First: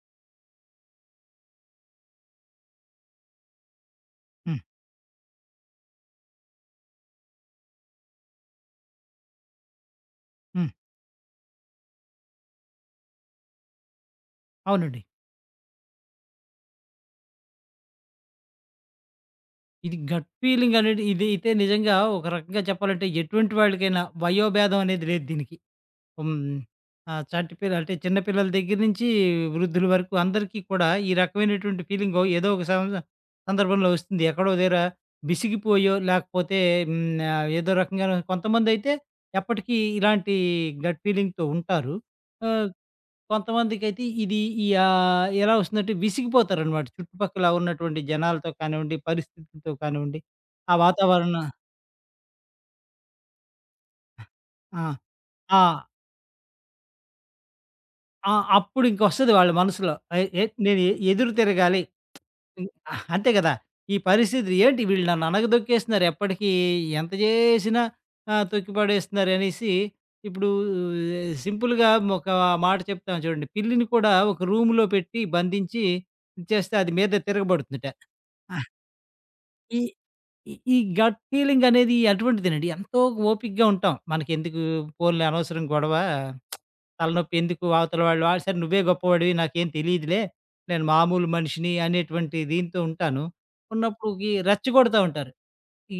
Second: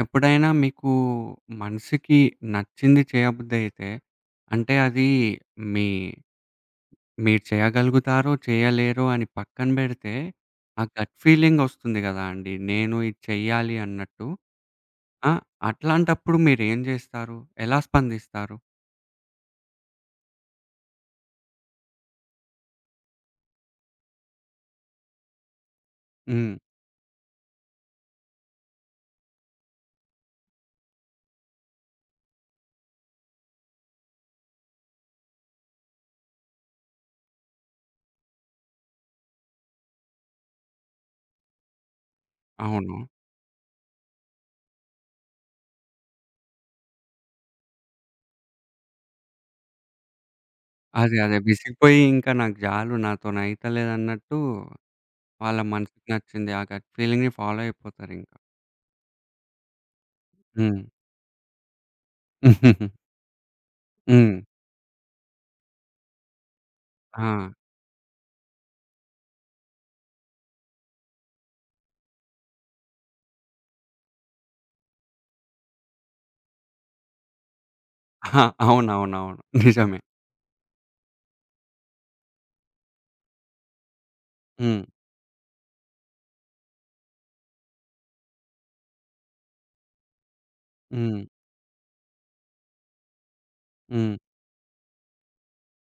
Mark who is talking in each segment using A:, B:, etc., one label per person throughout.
A: ఎప్పుడైనా మీకు మనసికి నచ్చింది చేయబుద్దయితే,
B: హ్మ్.
A: అంటే అదీ మీ మీరు చేయగలుగుతారో చేయలేరో అని పక్కన బెడితే,
B: హ్మ్.
A: ఆ గట్ ఫీలింగొస్తుంది గదా అండీ! నేను ఇది చెయ్యాలి అన్నట్టు.
B: అవునండి.
A: ఆ! అట్లాంటప్పుడు మీరేం జేస్తారు? ఎలా స్పందిస్తారు?
B: ఇది గట్ ఫీలింగనేది ఇదయితే నిజంగా ఒక రకంగా చెప్పాలంటే ఎటువంటి వాళ్ళికైనా వయోభేదం అనేది లేదు దీనికి. హ్మ్.
A: హ్మ్.
B: ఆ చంటిపిల్ల అంటే చిన్న పిల్లల దెగ్గర నించి వృద్ధులు వరకు అందరికీ కూడా ఈ రకమైనటువంటి ఫీలింగొ ఏదో ఒక సంవస సందర్భంలో ఒస్తుంది. ఎక్కడో ఒ దెగ్గరా విసిగిపోయో, లాకపోతే హ్మ్. ఆహ్, ఏదో రకంగాైను కొంతమందైతే ఎప్పటికి ఇలాంటి గట్ ఫీలింగ్‌తో ఉంటారు. ఆహ్,
A: అవును.
B: కొంతమందికైతే ఇది ఈ ఆహ్, ఎలా ఒస్తుందంటే విసిగిపోతారనమాట. చుట్టుపక్కల ఉన్నటువంటి జనాలతో కానివ్వండి, పరిస్థితులతో కానివ్వండి. ఆ
A: అదే.
B: వాతావరణ
A: అదే. విసిగిపోయి ఇంక నాకు జాలు నాతో‌నయితల్లేదన్నట్టూ
B: ఆ! ఆ!
A: వాళ్ళ మనసుకి నచ్చింది, ఆ గట్ ఫీలింగ్‌ని ఫాలో
B: ఆ!
A: అయిపోతారింకా.
B: అప్పుడు ఇంకొస్తది వాళ్ళ మనసులో. ఆయ్ ఎ
A: హ్మ్.
B: నేనె ఎదురు తిరగాలి. హ్మ్. ఆ అంతే గదా! ఈ
A: హ్మ్.
B: పరిస్థితి ఏంటి? వీళ్ళు నన్ననగదొక్కేస్తున్నారు? ఎప్పటికీ ఎంత
A: ఆ!
B: జేసినా? ఆ తొక్కిపడేస్తున్నారనేసి. ఇప్పుడు సింపుల్‌గా ఒక మాట చెప్తాం చూడండి. పిల్లిని కూడా ఒక రూమ్‌లో పెట్టి బంధించి చేస్తే అది మీద తిరగబడుతుందిట.
A: ఆ!
B: ఆ!
A: అవునవునవును.
B: ఈ
A: నిజమే.
B: ఈ గట్ ఫీలింగ్ అనేది అటువంటిదేనండి. ఎంతో ఓపిగ్గా ఉంటాం. మనకెందుకు
A: హ్మ్.
B: పోన్‌లే అనవసరం గొడవా. తలనొప్పి ఎందుకు వా అవతలవాళ్ళు. ఆడ సరే నువ్వే గొప్పవాడివి నాకేం తెలీదులే. నేను
A: హ్మ్.
B: మామూలు మనిషిని అనేటువంటి దీంతో ఉంటాను.
A: హ్మ్.
B: ఉన్నప్పుడుకి రెచ్చగొడతా ఉంటారు.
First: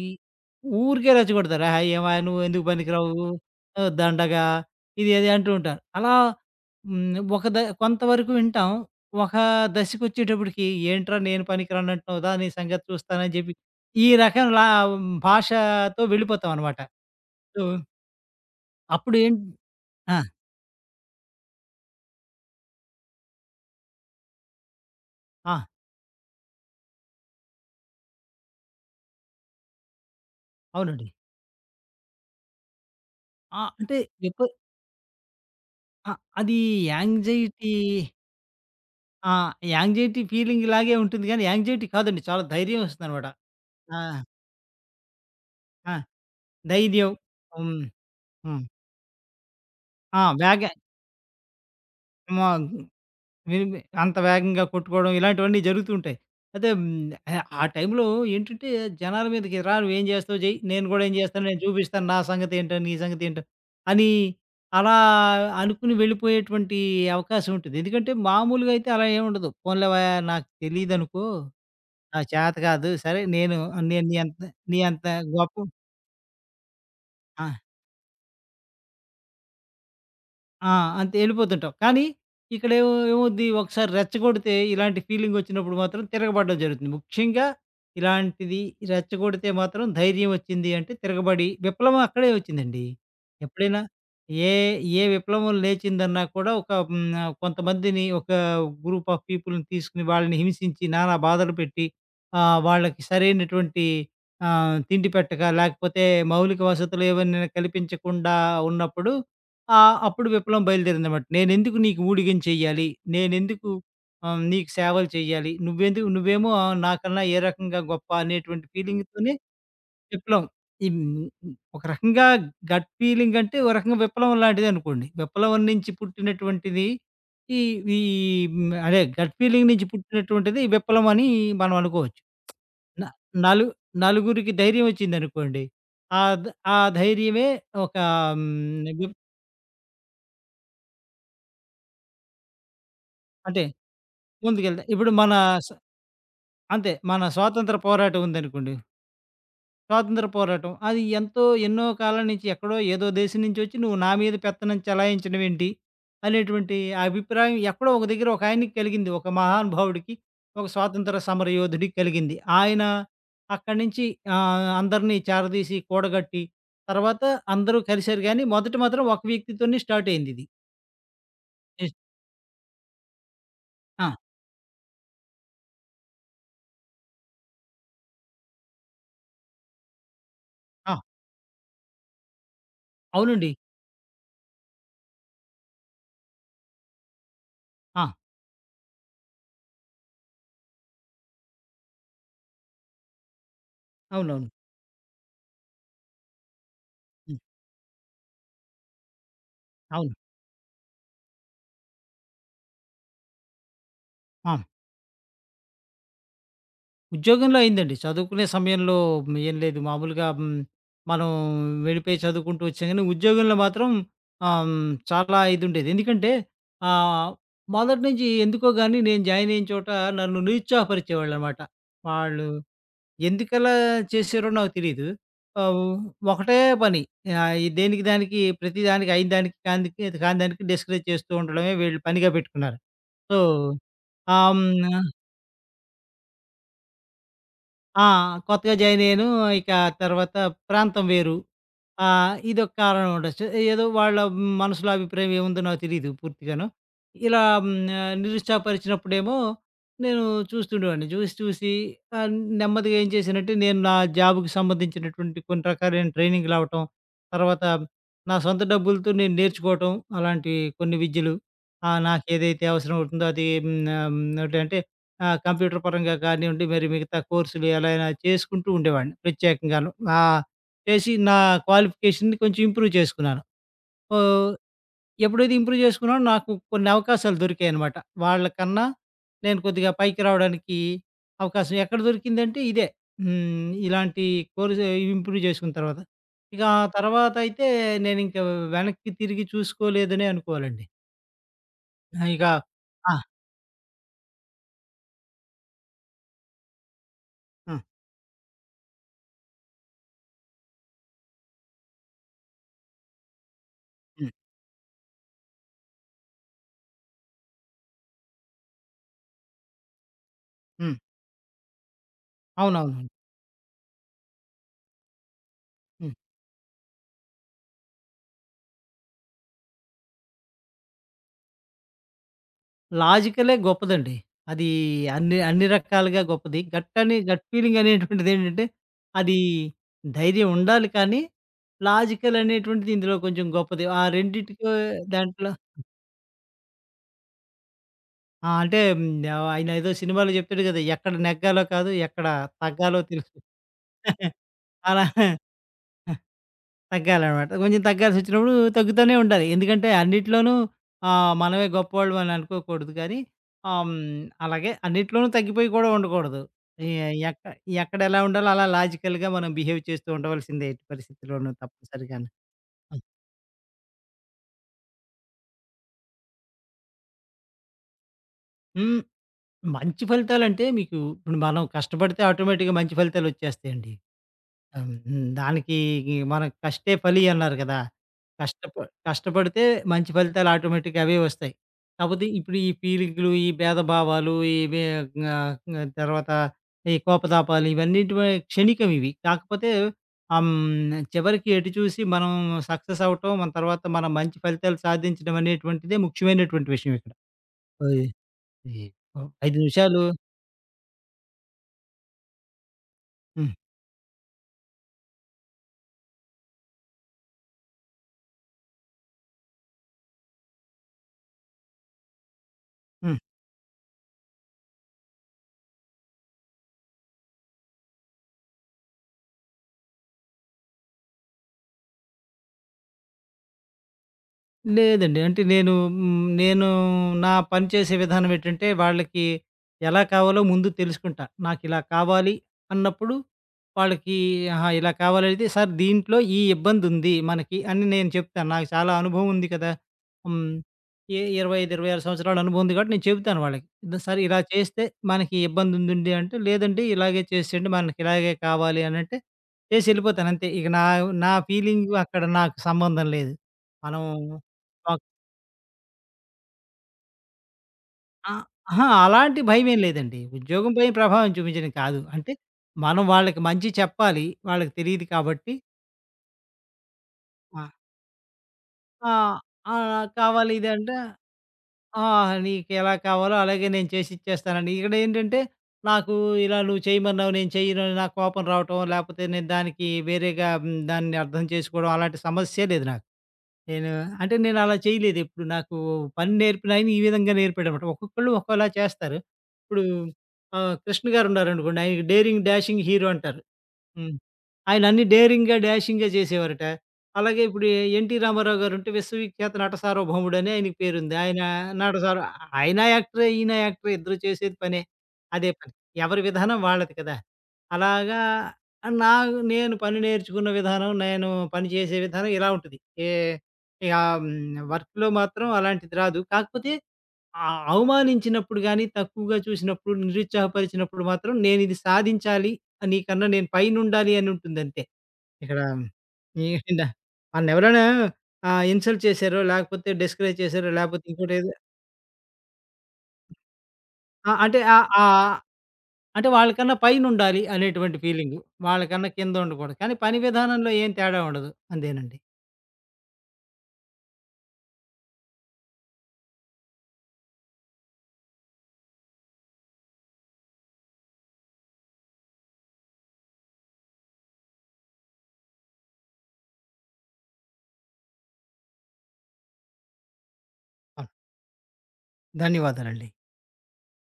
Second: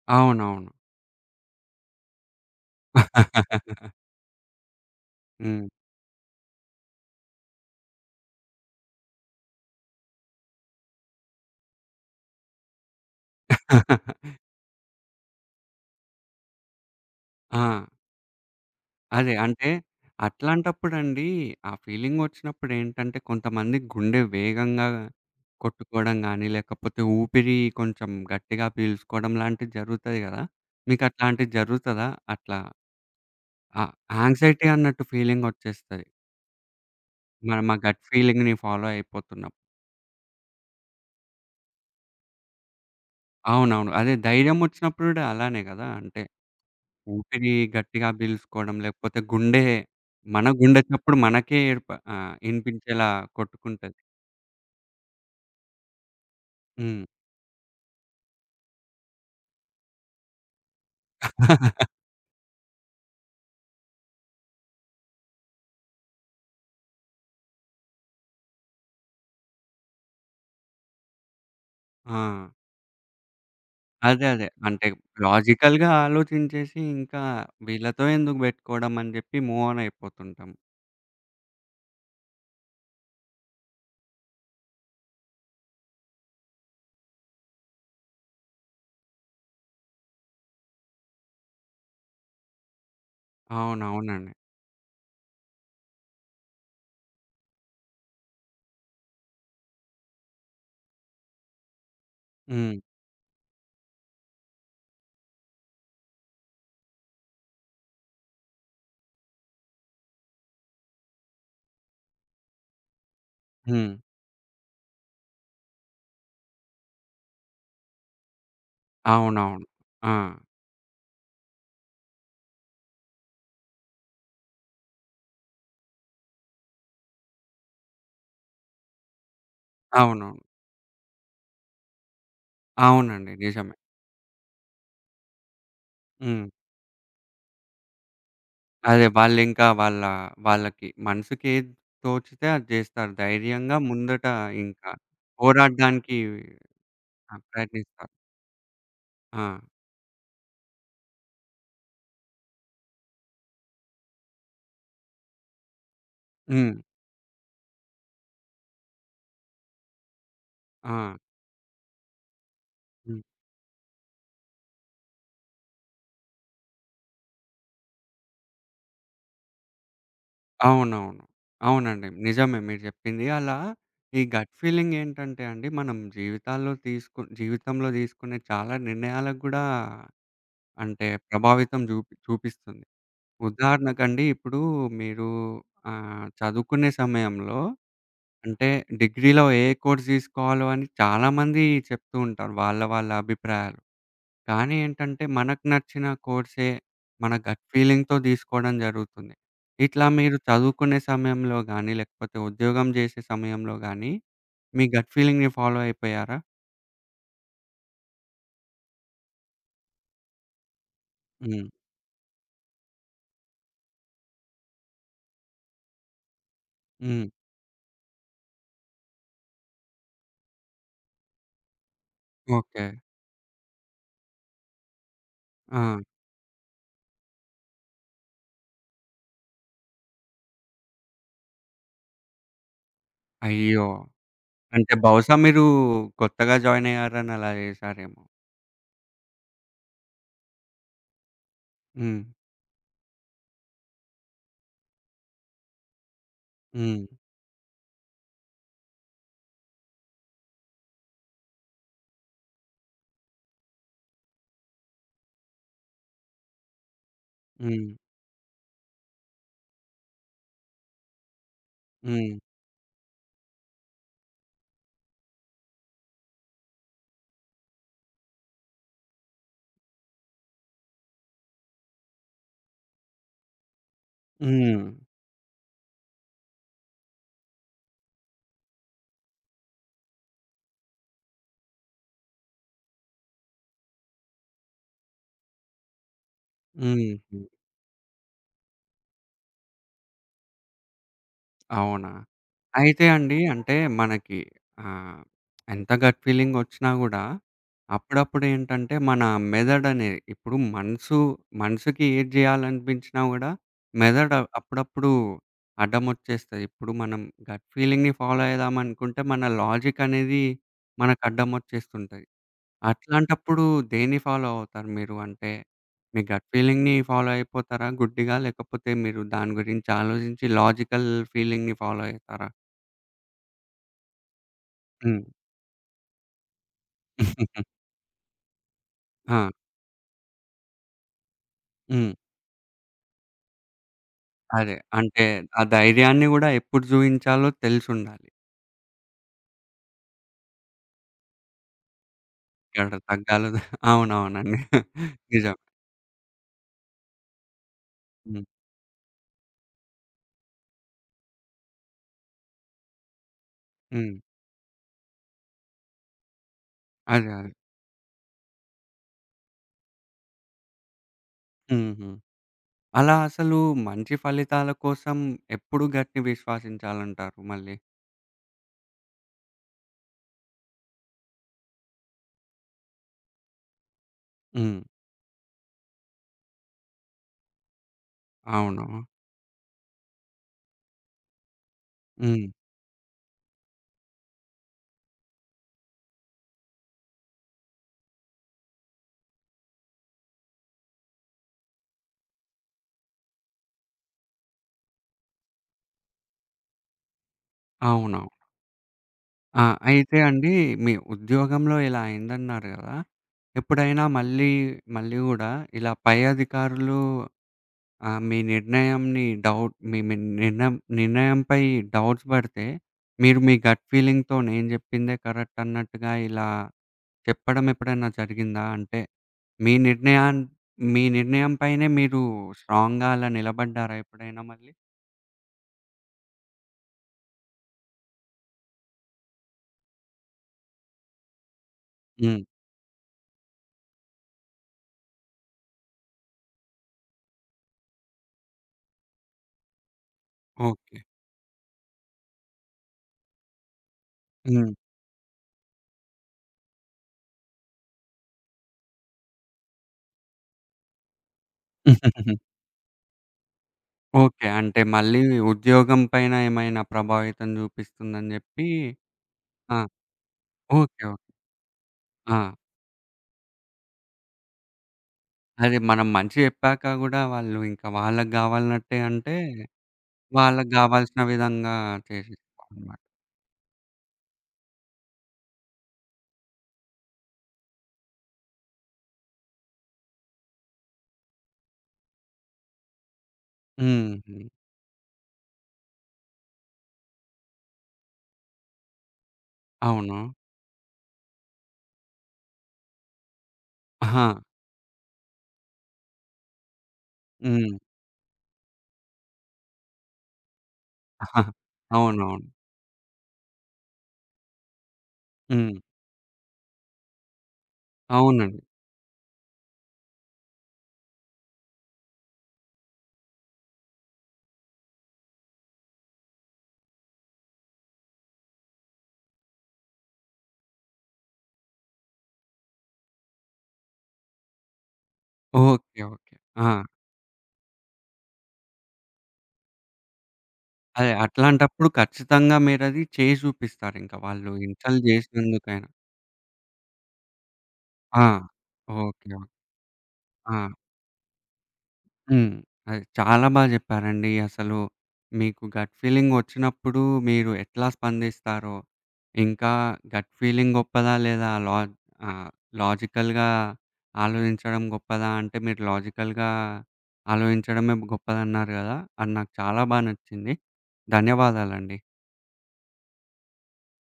B: ఈ
A: అవునవును.
B: ఊరికే రెచ్చగొడతారు. "ఆహా ఏం వయ్యా నువ్వు ఎందుకు పనికి‌రావు. ఆహ్, దండగా." ఇది అది అంటూ
A: హ్మ్.
B: ఉంటారు. అలా. హ్మ్. ఒక ద కొంతవరకు వింటాం. ఒక దశకొచ్చేటప్పడికి ఏంట్రా నేను పనికి రానంటున్నావ్ దా నీ సంగతి చూస్తాను అని జెప్పి. ఈ రకంలా భాషాతో వెళ్ళిపోతాం అన్నమాట. సో
A: ఆ! అదే.
B: అప్పుడేంట్
A: అంటే,
B: ఆ!
A: అట్లాంటప్పుడండి ఆ ఫీలింగొచ్చినప్పుడేంటంటే కొంతమంది గుండె వేగంగా
B: ఆ!
A: కొట్టుకోడం గానీ, లేకపోతే ఊపిరి కొంచెం గట్టిగా పీల్సుకోడం లాంటివి జరుగుతాయి గదా!
B: అవునండి.
A: మీకట్లాంటివి జరుగుతదా అట్లా?
B: ఆ!
A: ఆ
B: అంటే ఎప్పు
A: యాంగ్జైటీ అన్నట్టు ఫీలింగొచ్చేస్తది.
B: ఆ! అదీ యాంగ్జైటీ.
A: మన‌మా గట్ ఫీలింగ్‌ని ఫాలో
B: ఆ!
A: అయిపోతున్నాం.
B: యాంగ్జైటీ ఫీలింగ్‌లాగె ఉంటుంది గానీ, యాంగ్జైటీ కాదండి. చాలా ధైర్యం ఒస్తుందన్నమాట.
A: అవునవును.
B: ఆ!
A: అదే ధైర్యమొచ్చినప్పుడు గూడా అలానే గదా!
B: ఆ!
A: అంటే.
B: ధైర్యం.
A: ఊపిరి
B: హ్మ్.
A: గట్టిగా
B: హ్మ్.
A: బీలుసుకోవడం లేకపోతే గుండే
B: ఆ!
A: మన
B: వేగ
A: గుండె చప్పుడు మనకే ఏర్ప ఆహ్,
B: మా
A: ఇనిపించేలా
B: మేబి
A: కొట్టుకుంటది.
B: అంత వేగంగా కొట్టుకోవడం ఇలాంటివన్నీ జరుగుతూ ఉంటాయి. అయితే హ్మ్.
A: హ్మ్.
B: ఆహ్, ఆ టైంలో ఏంటంటే జనాల మీదకి రా నువ్వేం జేస్తావో జె‌య్, నేను గూడా ఏం జే‌స్తానో నేను జూబిస్తాను నా సంగతేంటో నీ సంగతేంటో. అనీ అలా అనుకుని వెళ్ళిపోయేటువంటి అవకాశం ఉంటది. ఎందుకంటే మామూలుగా అయితే అలా ఏమి ఉండదు. పోన్‌లే వయ్యా నాకు తెలీదనుకో. నా
A: ఆ!
B: చాత కాదు సరే నేను నేను నీ
A: అదే
B: అంత
A: అదే.
B: నీ
A: అంటే
B: అంత గొప్ప
A: లాజికల్‌గా ఆలోచించేసి ఇంకా
B: ఆ!
A: వీళ్ళతో ఎందుకు బెట్టుకోడం అని జెప్పి మూవ్ ఆన్ అయిపోతుంటం.
B: ఆ! అంతే ఎళ్ళిపోతుంటావు. కానీ, ఇక్కడేమ‌వ్ ఎమవ్వు‌ద్ది, ఒకసారి రెచ్చగొడితే ఇలాంటి ఫీలింగొచ్చినప్పుడు మాత్రం తిరగబడ్డం జరుగుతుంది. ముఖ్యంగా, ఇలాంటిది రెచ్చగొడితే మాత్రం ధైర్యం ఒచ్చింది అంటే తిరగబడి, విప్లవం అక్కడే వచ్చిందండి. ఎప్పుడైనా?
A: అవునవునండి.
B: ఏ ఏ విప్లవం లేచిందన్నా కూడా ఒక హ్మ్. కొంతమందిని ఒక గ్రూప్ ఆఫ్ పీపుల్‌ని తీసుకొని, వాళ్ళని హింసించి నానా బాధలు పెట్టి, ఆ!
A: హ్మ్.
B: వాళ్ళకి సరైనటువంటి ఆహ్, తిండిపెట్టక, లాకపోతే మౌలిక వసతులు ఏవన్నాను కల్పించకుండా ఉన్నప్పుడు, ఆ అప్పుడు విప్లవం బయలుదేరిందనమాట. నేనెందుకు నీకు ఊడిగం చేయ్యాలి? నేనెందుకు
A: హ్మ్.
B: ఆహ్, నీకు సేవలు చేయ్యాలి? నువ్వెందుకు నువ్వేమో ఆహ్, నాకన్నా ఏ రకంగా గొప్ప అనేటువంటి ఫీలింగ్ తోనె
A: అవునవును. ఆ!
B: విప్లవం. ఈ ఒక రకంగా గట్ ఫీలింగంటే ఒక రకంగా విప్లవం లాంటిదనుకోండి. విప్లవం నుంచి పుట్టినటువంటిది. ఈ వి ఈ హ్మ్. అదే గట్ ఫీలింగ్ నించి
A: అవును.
B: పుట్టినటువంటిది విప్లవం అని మనం అనుకోవచ్చు. న
A: అవునండి.
B: నలు
A: నిజమే.
B: నలుగురికి ధైర్యమొచ్చిందనుకోండి.
A: హ్మ్.
B: ఆద్ ఆ ధైర్యమే ఒక హ్మ్.
A: అదే
B: విప్
A: వాళ్ళింకా వాళ్ళ వాళ్ళకి మనసుకేది తోచితే అది జేస్తారు.
B: అంటె.
A: ధైర్యంగా ముందట ఇంక.
B: ముందుకెళ్తే. ఇప్పుడు మన స
A: పోరాడ్డానికి
B: అంతే మన
A: ఆ!
B: స్వాతంత్ర
A: ప్రయత్నిస్తారు.
B: పోరాటముందనుకోండి.
A: ఆ!
B: స్వాతంత్ర పోరాటం. అది ఎంతో ఎన్నో కాలం నుంచి ఎక్కడో ఏదో దేశం నుంచొచ్చి నువ్వు నా మీద పెత్తనం చలాయించడమేంటి? అనేటువంటి
A: హ్మ్.
B: అభిప్రాయం ఎక్కడో ఒక దగ్గర ఒకాయనకి కలిగింది ఒక మహానుభవుడికి. ఒక
A: ఆ!
B: స్వాతంత్ర సమర యోధుడికి కలిగింది. ఆయన
A: హ్మ్.
B: అక్కడి నుంచి ఆహ్, అందరిని చేరదీసి కూడగట్టి తర్వాత అందరూ కలిసారు గానీ మొదటి మాత్రం ఒక వ్యక్తితోనే స్టార్టయిందిది.
A: అవునవును.
B: ఏస్
A: అవునండి. నిజమే మీరు జెప్పింది. అలా
B: ఆ!
A: ఈ గట్ ఫీలింగ్ ఏంటంటే అండి మనం జీవితాల్లో తీసుకున్ జీవితంలో తీసుకునే చాలా నిర్ణయాల గూడా
B: ఆ!
A: అంటే, ప్రభావితం జూప్ చూపిస్తుంది.
B: అవునండి.
A: ఉదాహరణకండి ఇప్పుడు మీరు ఆహ్, చదువుకునే సమయంలో,
B: ఆ!
A: అంటే డిగ్రీలో ఏ కోర్స్ తీసుకోవాలో అని చాలా మంది చెప్తూ ఉంటారు. వాళ్ళ, వాళ్ళ అభిప్రాయాలు.
B: అవునవును.
A: కానీ ఏంటంటే, మనకు నచ్చిన కోర్సే మన
B: హ్మ్.
A: గట్ ఫీలింగ్‌తో దీసుకోవడం జరుగుతుంది. ఇట్లా
B: అవును.
A: మీరు చదువుకునే సమయంలో గానీ లేకపోతే ఉద్యోగం జేసే సమయంలో గానీ
B: ఆ!
A: మీ గట్ ఫీలింగ్‌ని ఫాలో అయిపోయారా?
B: ఉద్యోగంలో అయిందండి. చదువుకునే సమయంలో ఏం లేదు. మామూలుగా హ్మ్. మనం
A: హ్మ్.
B: వెళ్ళిపోయి చదువుకుంటూ వచ్చాం గాని ఉద్యోగంలో మాత్రం ఆహ్, చాలా ఇదుండేది. ఎందుకంటే,
A: హ్మ్.
B: ఆహ్, మొదటి నుంచి ఎందుకోగాని నేను జాయిన్ అయిన చోట నన్ను నిరుత్సాహపరిచేవాళ్ళనమాట. వాళ్ళు
A: ఓకే.
B: ఎందుకలా చేశారో నాకు తెలీదు. ఆహ్,
A: ఆ!
B: ఒకటే పని. ఆహ్, దేనికి దానికి ప్రతిదానికి అయిందానికి కాందికి కాని దానికి డెస్కరేజ్ చేస్తూ ఉండడమే వీళ్ళు పనిగా పెట్టుకున్నారు. సొ,
A: అయ్యో!
B: ఆంనా
A: అంటే, బహుశా మీరు కొత్తగా జాయిన్ అయ్యారని అలా
B: ఆ!
A: ఏశారేమో.
B: కొత్తగా జాయినయ్యాను. ఇక తర్వాత ప్రాంతం వేరు.
A: హ్మ్.
B: ఆహ్, ఇదొక కారణం ఉండొచ్చు. ఏదో వాళ్ళ మనసులో అభిప్రాయం ఏముందో నాకు తెలీదు పూర్తిగాను.
A: హ్మ్.
B: ఇలా హ్మ్. ఆహ్, నిరుత్సాహపరిచినప్పుడేమో నేను చూస్తుండేవాడిని. చూసి, చూసి ఆహ్, నెమ్మదిగా ఏం చేశానంటే, నేను నా జాబ్‌కి సంబంధించినటువంటి కొన్ని రకాలైన ట్రైనింగులవ్వటం. తర్వాత
A: హ్మ్.
B: నా సొంత డబ్బులతో నేను నేర్చుకోవటం అలాంటియి కొన్ని విద్యలు. ఆహ్,
A: హ్మ్.
B: నాకేదైతే అవసరం అవుతుందో అది హ్మ్. ఆహ్, ఏంటంటే ఆ! కంప్యూటర్ పరంగా కానివ్వండి మరి మిగతా కోర్సులు ఎలా అయినా చేసుకుంటూ ఉండేవాడిని. ప్రత్యేకంగాను. ఆహ్, చేసి నా క్వాలిఫికేషన్‌ని కొంచెం ఇంప్రూవ్ చేసుకున్నాను. ఆహ్,
A: హ్మ్.
B: ఎప్పుడైతే ఇంప్రూవ్ చేసుకున్నానో నాకు కొన్నవకాశాలు దొరికాయనమాట. వాళ్ళకన్నా నేను కొద్దిగా పైకి రావడానికి అవకాశం ఎక్కడ దొరికిందంటే ఇదే. హ్మ్. ఇలాంటి కోర్సే ఇంప్రూవ్ జేసుకున్న తర్వాత. ఇక ఆ
A: హుహు.
B: తర్వాతైతే నేనింక వెనక్కి తిరిగి చూసుకోలేదనే అనుకోవాలండి.
A: అవునా?
B: ఆ! ఇగా
A: అయితే
B: ఆ!
A: అండి. అంటే మనకి ఆహ్, ఎంత గట్ ఫీలింగొచ్చినా గూడా
B: ఆ!
A: అప్పుడప్పుడేంటంటే మన మెదడనేది ఇప్పుడు మనసు, మనుసుకి ఏటి జేయాలనిపించినా గూడా
B: హ్మ్.
A: మెదడు అప్పుడప్పుడు అడ్డమొచ్చేస్తది. ఇప్పుడు మనం గట్ ఫీలింగ్‌ని ఫాలో అయేదామనుకుంటే మన లాజికనేది
B: హ్మ్.
A: మనకడ్డమొచ్చేస్తుంటాయి.
B: అవునవునండి.
A: అట్లాంటప్పుడు దేన్ని ఫాలో అవుతారు మీరు? అంటే,
B: హ్మ్.
A: మీ గట్ ఫీలింగ్‌ని ఫాలో అయిపోతారా గుడ్డిగా? లేకపోతే మీరు దాని గురించి ఆలోజించి లాజికల్ ఫీలింగ్‌ని ఫాలో అయితారా?
B: లాజికలే గొప్పదండి. అదీ
A: హ్మ్.
B: అన్నీ అన్ని రకాలుగా గొప్పది. గట్ అని గట్ ఫీలింగనేటువంటిదేంటంటే, అదీ
A: ఆ!
B: ధైర్యం ఉండాలి కానీ,
A: హ్మ్.
B: లాజికలనేటువంటిది ఇందులో కొంచెం గొప్పది. ఆ రెండిటికో
A: అదే. అంటే,
B: దాంట్లో
A: ఆ ధైర్యాన్ని గూడా ఎప్పుడు జూయించాలో తెలుసుండాలి.
B: ఆ! అంటే, హ్మ్. ఆయనేదో సినిమాలో జెప్తాడు గదా! ఎక్కడ నెగ్గాలో కాదు ఎక్కడ
A: యాడ
B: తగ్గాలో తెలుసు.
A: తగ్గాలో గా అవునవునండి.
B: అలానే
A: నిజం.
B: ఆ! తగ్గాలనమాట. కొంచెం
A: హ్మ్.
B: తగ్గాల్సొచ్చినప్పుడు తగ్గుతానే ఉండాలి. ఎందుకంటే, అన్నిట్లోనూ ఆ! మనమే గొప్పోళ్లమని అనుకోకూడదు గానీ, హ్మ్.
A: హ్మ్.
B: అలాగే అన్నిట్లోనూ తగ్గిపోయి కూడా ఉండకూడదు. ఈ
A: అదే
B: ఎక్క
A: అది.
B: ఎక్కడెలా ఉండాలో అలా లాజికల్‌గా మనం బిహేవ్ చేస్తూ ఉండవల్సిందే ఎట్టి పరిస్థితిలోనూ
A: హుహు.
B: తప్పనిసరిగాను. ఆ!
A: అలా అసలు మంచి ఫలితాల కోసం ఎప్పుడు గట్‌ని విశ్వసించాలంటారు మళ్ళీ?
B: హ్మ్. మంచి ఫలితాలంటే మీకు ఇప్పుడు మనం కష్టపడితే ఆటోమేటిక్‌గా మంచి ఫలితాలొచ్చేస్తాయండి.
A: హ్మ్.
B: అవును. హ్మ్. దానికి మనకి ఈ 'కష్టే ఫలి' అన్నారు కదా! కష్టప
A: అవును.
B: కష్టపడితే మంచి ఫలితాలు ఆటోమేటిక్‌గా అవే వస్తాయి. కాకపోతే
A: హ్మ్.
B: ఇప్పుడు ఈ పీలికలు, ఈ భేదభావాలు ఇవే ఆహ్, గ్నా క తర్వాత ఈ కోపతాపాలు ఇవన్నీటి వ క్షణీికం ఇవి. కాకపోతే హ హ్మ్. చివరికి ఎటు చూసి మనం సక్సెస్ అవ్వటం. మన తర్వాత మనం మంచి ఫలితాలు సాధించడం అనేటువంటిదే ముఖ్యమైనటువంటి విషయం ఇక్కడ. ఓయి
A: అవునవును.
B: ఈ ఓహ్! 5
A: ఆ!
B: నిమిషాలు
A: అయితే అండి మీ ఉద్యోగంలో ఇలా అయిందన్నారు కదా!
B: హ్మ్.
A: ఎప్పుడైనా మళ్ళీ మళ్ళీ కూడా ఇలా పై అధికారులు ఆహ్, మీ నిర్ణయంని డౌట్ మీ, మీ నిర్ణయం నిర్ణయంపై డౌట్స్ పడితే
B: హ్మ్.
A: మీరు మీ గట్ ఫీలింగ్‌తోనే నేను చెప్పిందే కరెక్ట్ అన్నట్టుగా ఇలా చెప్పడం ఎప్పుడైనా జరిగిందా? అంటే, మీ నిర్ణయాన్ మీ నిర్ణయం పైనే మీరు స్ట్రాంగ్‌గా అలా నిలబడ్డారా ఎప్పుడైనా మళ్ళీ?
B: లేదండి. అంటే నేను హ్మ్. నేను నా పని చేసే విధానం ఏటంటే, వాళ్ళకి ఎలా కావాలో ముందు తెలుసుకుంటా. నాకిలా కావాలి
A: హ్మ్.
B: అన్నప్పుడు వాళ్ళకి అహా! ఇలా కావాలా అయితే సార్ దీంట్లో ఈ ఇబ్బందుంది మనకి అని నేను చెప్తాను. నాకు చాలా అనుభవం ఉంది కదా! హ్మ్.
A: ఓకే.
B: ఏ 25, 26 సంవత్సరాల అనుభవం ఉంది కాబట్టి నేను చెప్తాను వాళ్ళకి. ఈద్ సరే ఇలా
A: హ్మ్.
B: చేస్తే మనకి ఇబ్బందుందిండి, అంటే లేదండి ఇలాగే చేసేయండి మనకిలాగే కావాలి అనంటే, చేసెళ్ళిపోతానంతే ఇక నా, నా ఫీలింగు అక్కడ నాకు సంబంధం లేదు. మనము
A: ఓకే. అంటే
B: ఓక
A: మళ్ళీ ఉద్యోగం పైన ఏమైనా ప్రభావితం చూపిస్తుందని
B: ఆ!
A: చెప్పి
B: అహా! అలాంటి
A: ఆ!
B: భయమేం లేదండి. ఉద్యోగం పైన
A: ఓకే ఓకే.
B: ప్రభావం చూపించడం కాదు. అంటే,
A: ఆ!
B: మనం వాళ్ళకి మంచి చెప్పాలి. వాళ్ళకి తెలీదు కాబట్టి
A: అదే మనం మంచి చెప్పాక కూడా వాళ్ళు
B: ఆ!
A: ఇంకా వాళ్ళకి గావాలనట్టే
B: ఆ!
A: అంటే,
B: ఆ! కావాలి
A: వాళ్ళకి
B: ఇదంటే.
A: గావాల్సిన విధంగా
B: ఆ! నీకెలా
A: చేసేస్తాఅనమాట.
B: కావాలో అలాగే నేను చేసిచ్చేస్తానండి. ఇక్కడేంటంటే, నాకు ఇలా నువ్వు చేయమన్నావు, నేను చెయ్యనుని నాకు కోపం రావటం. లేకపోతే నేను దానికి వేరేగా హ్మ్. దాన్ని అర్థం చేసుకోవడం, అలాంటి సమస్యే లేదు నాకు. నేను
A: హ్మ్
B: అంటే
A: హ్మ్.
B: నేనలా చేయలేదెప్పుడు, నాకు పని నేర్పినాయన ఈ విధంగా నేర్పాడనమాట. ఒక్కొక్కళ్ళు ఒక్కోలా చేస్తారు. ఇప్పుడు,
A: అవును.
B: ఆహ్, కృష్ణగారున్నారనుకోండి. ఆయనకి డేరింగ్, డాషింగ్ హీరో అంటారు. హ్మ్.
A: ఆహా!
B: ఆయన అన్ని డేరింగా, డాషింగా చేసేవారటా. అలాగే ఇప్పుడు
A: హ్మ్.
B: ఎన్టీ రామారావు గారుంటే 'విశ్వవి ఖ్యాత నటసార్వ భౌముడు' అని ఆయనకి పేరుంది. ఆయన నటసార్వ
A: అవునవును.
B: ఆయన యాక్టరే, ఈయన యాక్టరే ఇద్దరు చేసేది పనే. అదే పని
A: హ్మ్.
B: ఎవరి విధానం వాళ్ళది కదా! అలాగా
A: అవునండి.
B: ఆ నాకు నేను పని నేర్చుకున్న విధానం నేను పని చేసే విధానం ఇలా ఉంటది. ఏహ్! ఇకా హ్మ్ వర్కులో మాత్రం అలాంటిది రాదు. కాకపోతే, ఆ అవమానించినప్పుడు గాని, తక్కువగా చూసినప్పుడు, నిరుత్సాహపరిచినప్పుడు మాత్రం నేను ఇది సాధించాలి నీకన్నా నేను పైనుండాలి అని ఉంటుందంతే. ఇక్కడ
A: ఓకే ఓకే. హా!
B: ఏడా మన్నెవరైనా ఆహ్, ఇన్సల్ట్ చేశారో, లేకపోతే డిస్కరేజ్ చేశారో, లేకపోతే
A: అదే
B: ఇంకోటేదో
A: అట్లాంటప్పుడు ఖచ్చితంగా మీరది చేసి చూపిస్తారింక,
B: ఆ!
A: వాళ్ళు
B: అంటే ఆహ్,
A: ఇన్సల్ట్
B: ఆహ్,
A: చేసినందుకైనా.
B: అంటే, వాళ్ళకన్నా పైనుండాలి అనేటువంటి
A: ఆ!
B: ఫీలింగు. వాళ్ళకన్నా
A: ఓకే ఓకే.
B: కిందుండకూడదు. కానీ పని
A: ఆ!
B: విధానంలో ఏం తేడా ఉండదు అంతేనండి.
A: హ్మ్. అది చాలా బా చెప్పారండి. అసలు మీకు గట్ ఫీలింగొచ్చినప్పుడు మీరు ఎట్లా స్పందిస్తారో! ఇంకా గట్ ఫీలింగ్ గొప్పదా? లేదా? లా ఆహ్, లాజికల్‌గా ఆలోచించడం గొప్పదా? అంటే మీరు లాజికల్‌గా ఆలోచించడమే గొప్పదన్నారు కదా! అది నాకు చాలా బా నచ్చింది.
B: ఆ!
A: ధన్యవాదాలండి.
B: ధన్యవాదాలండి.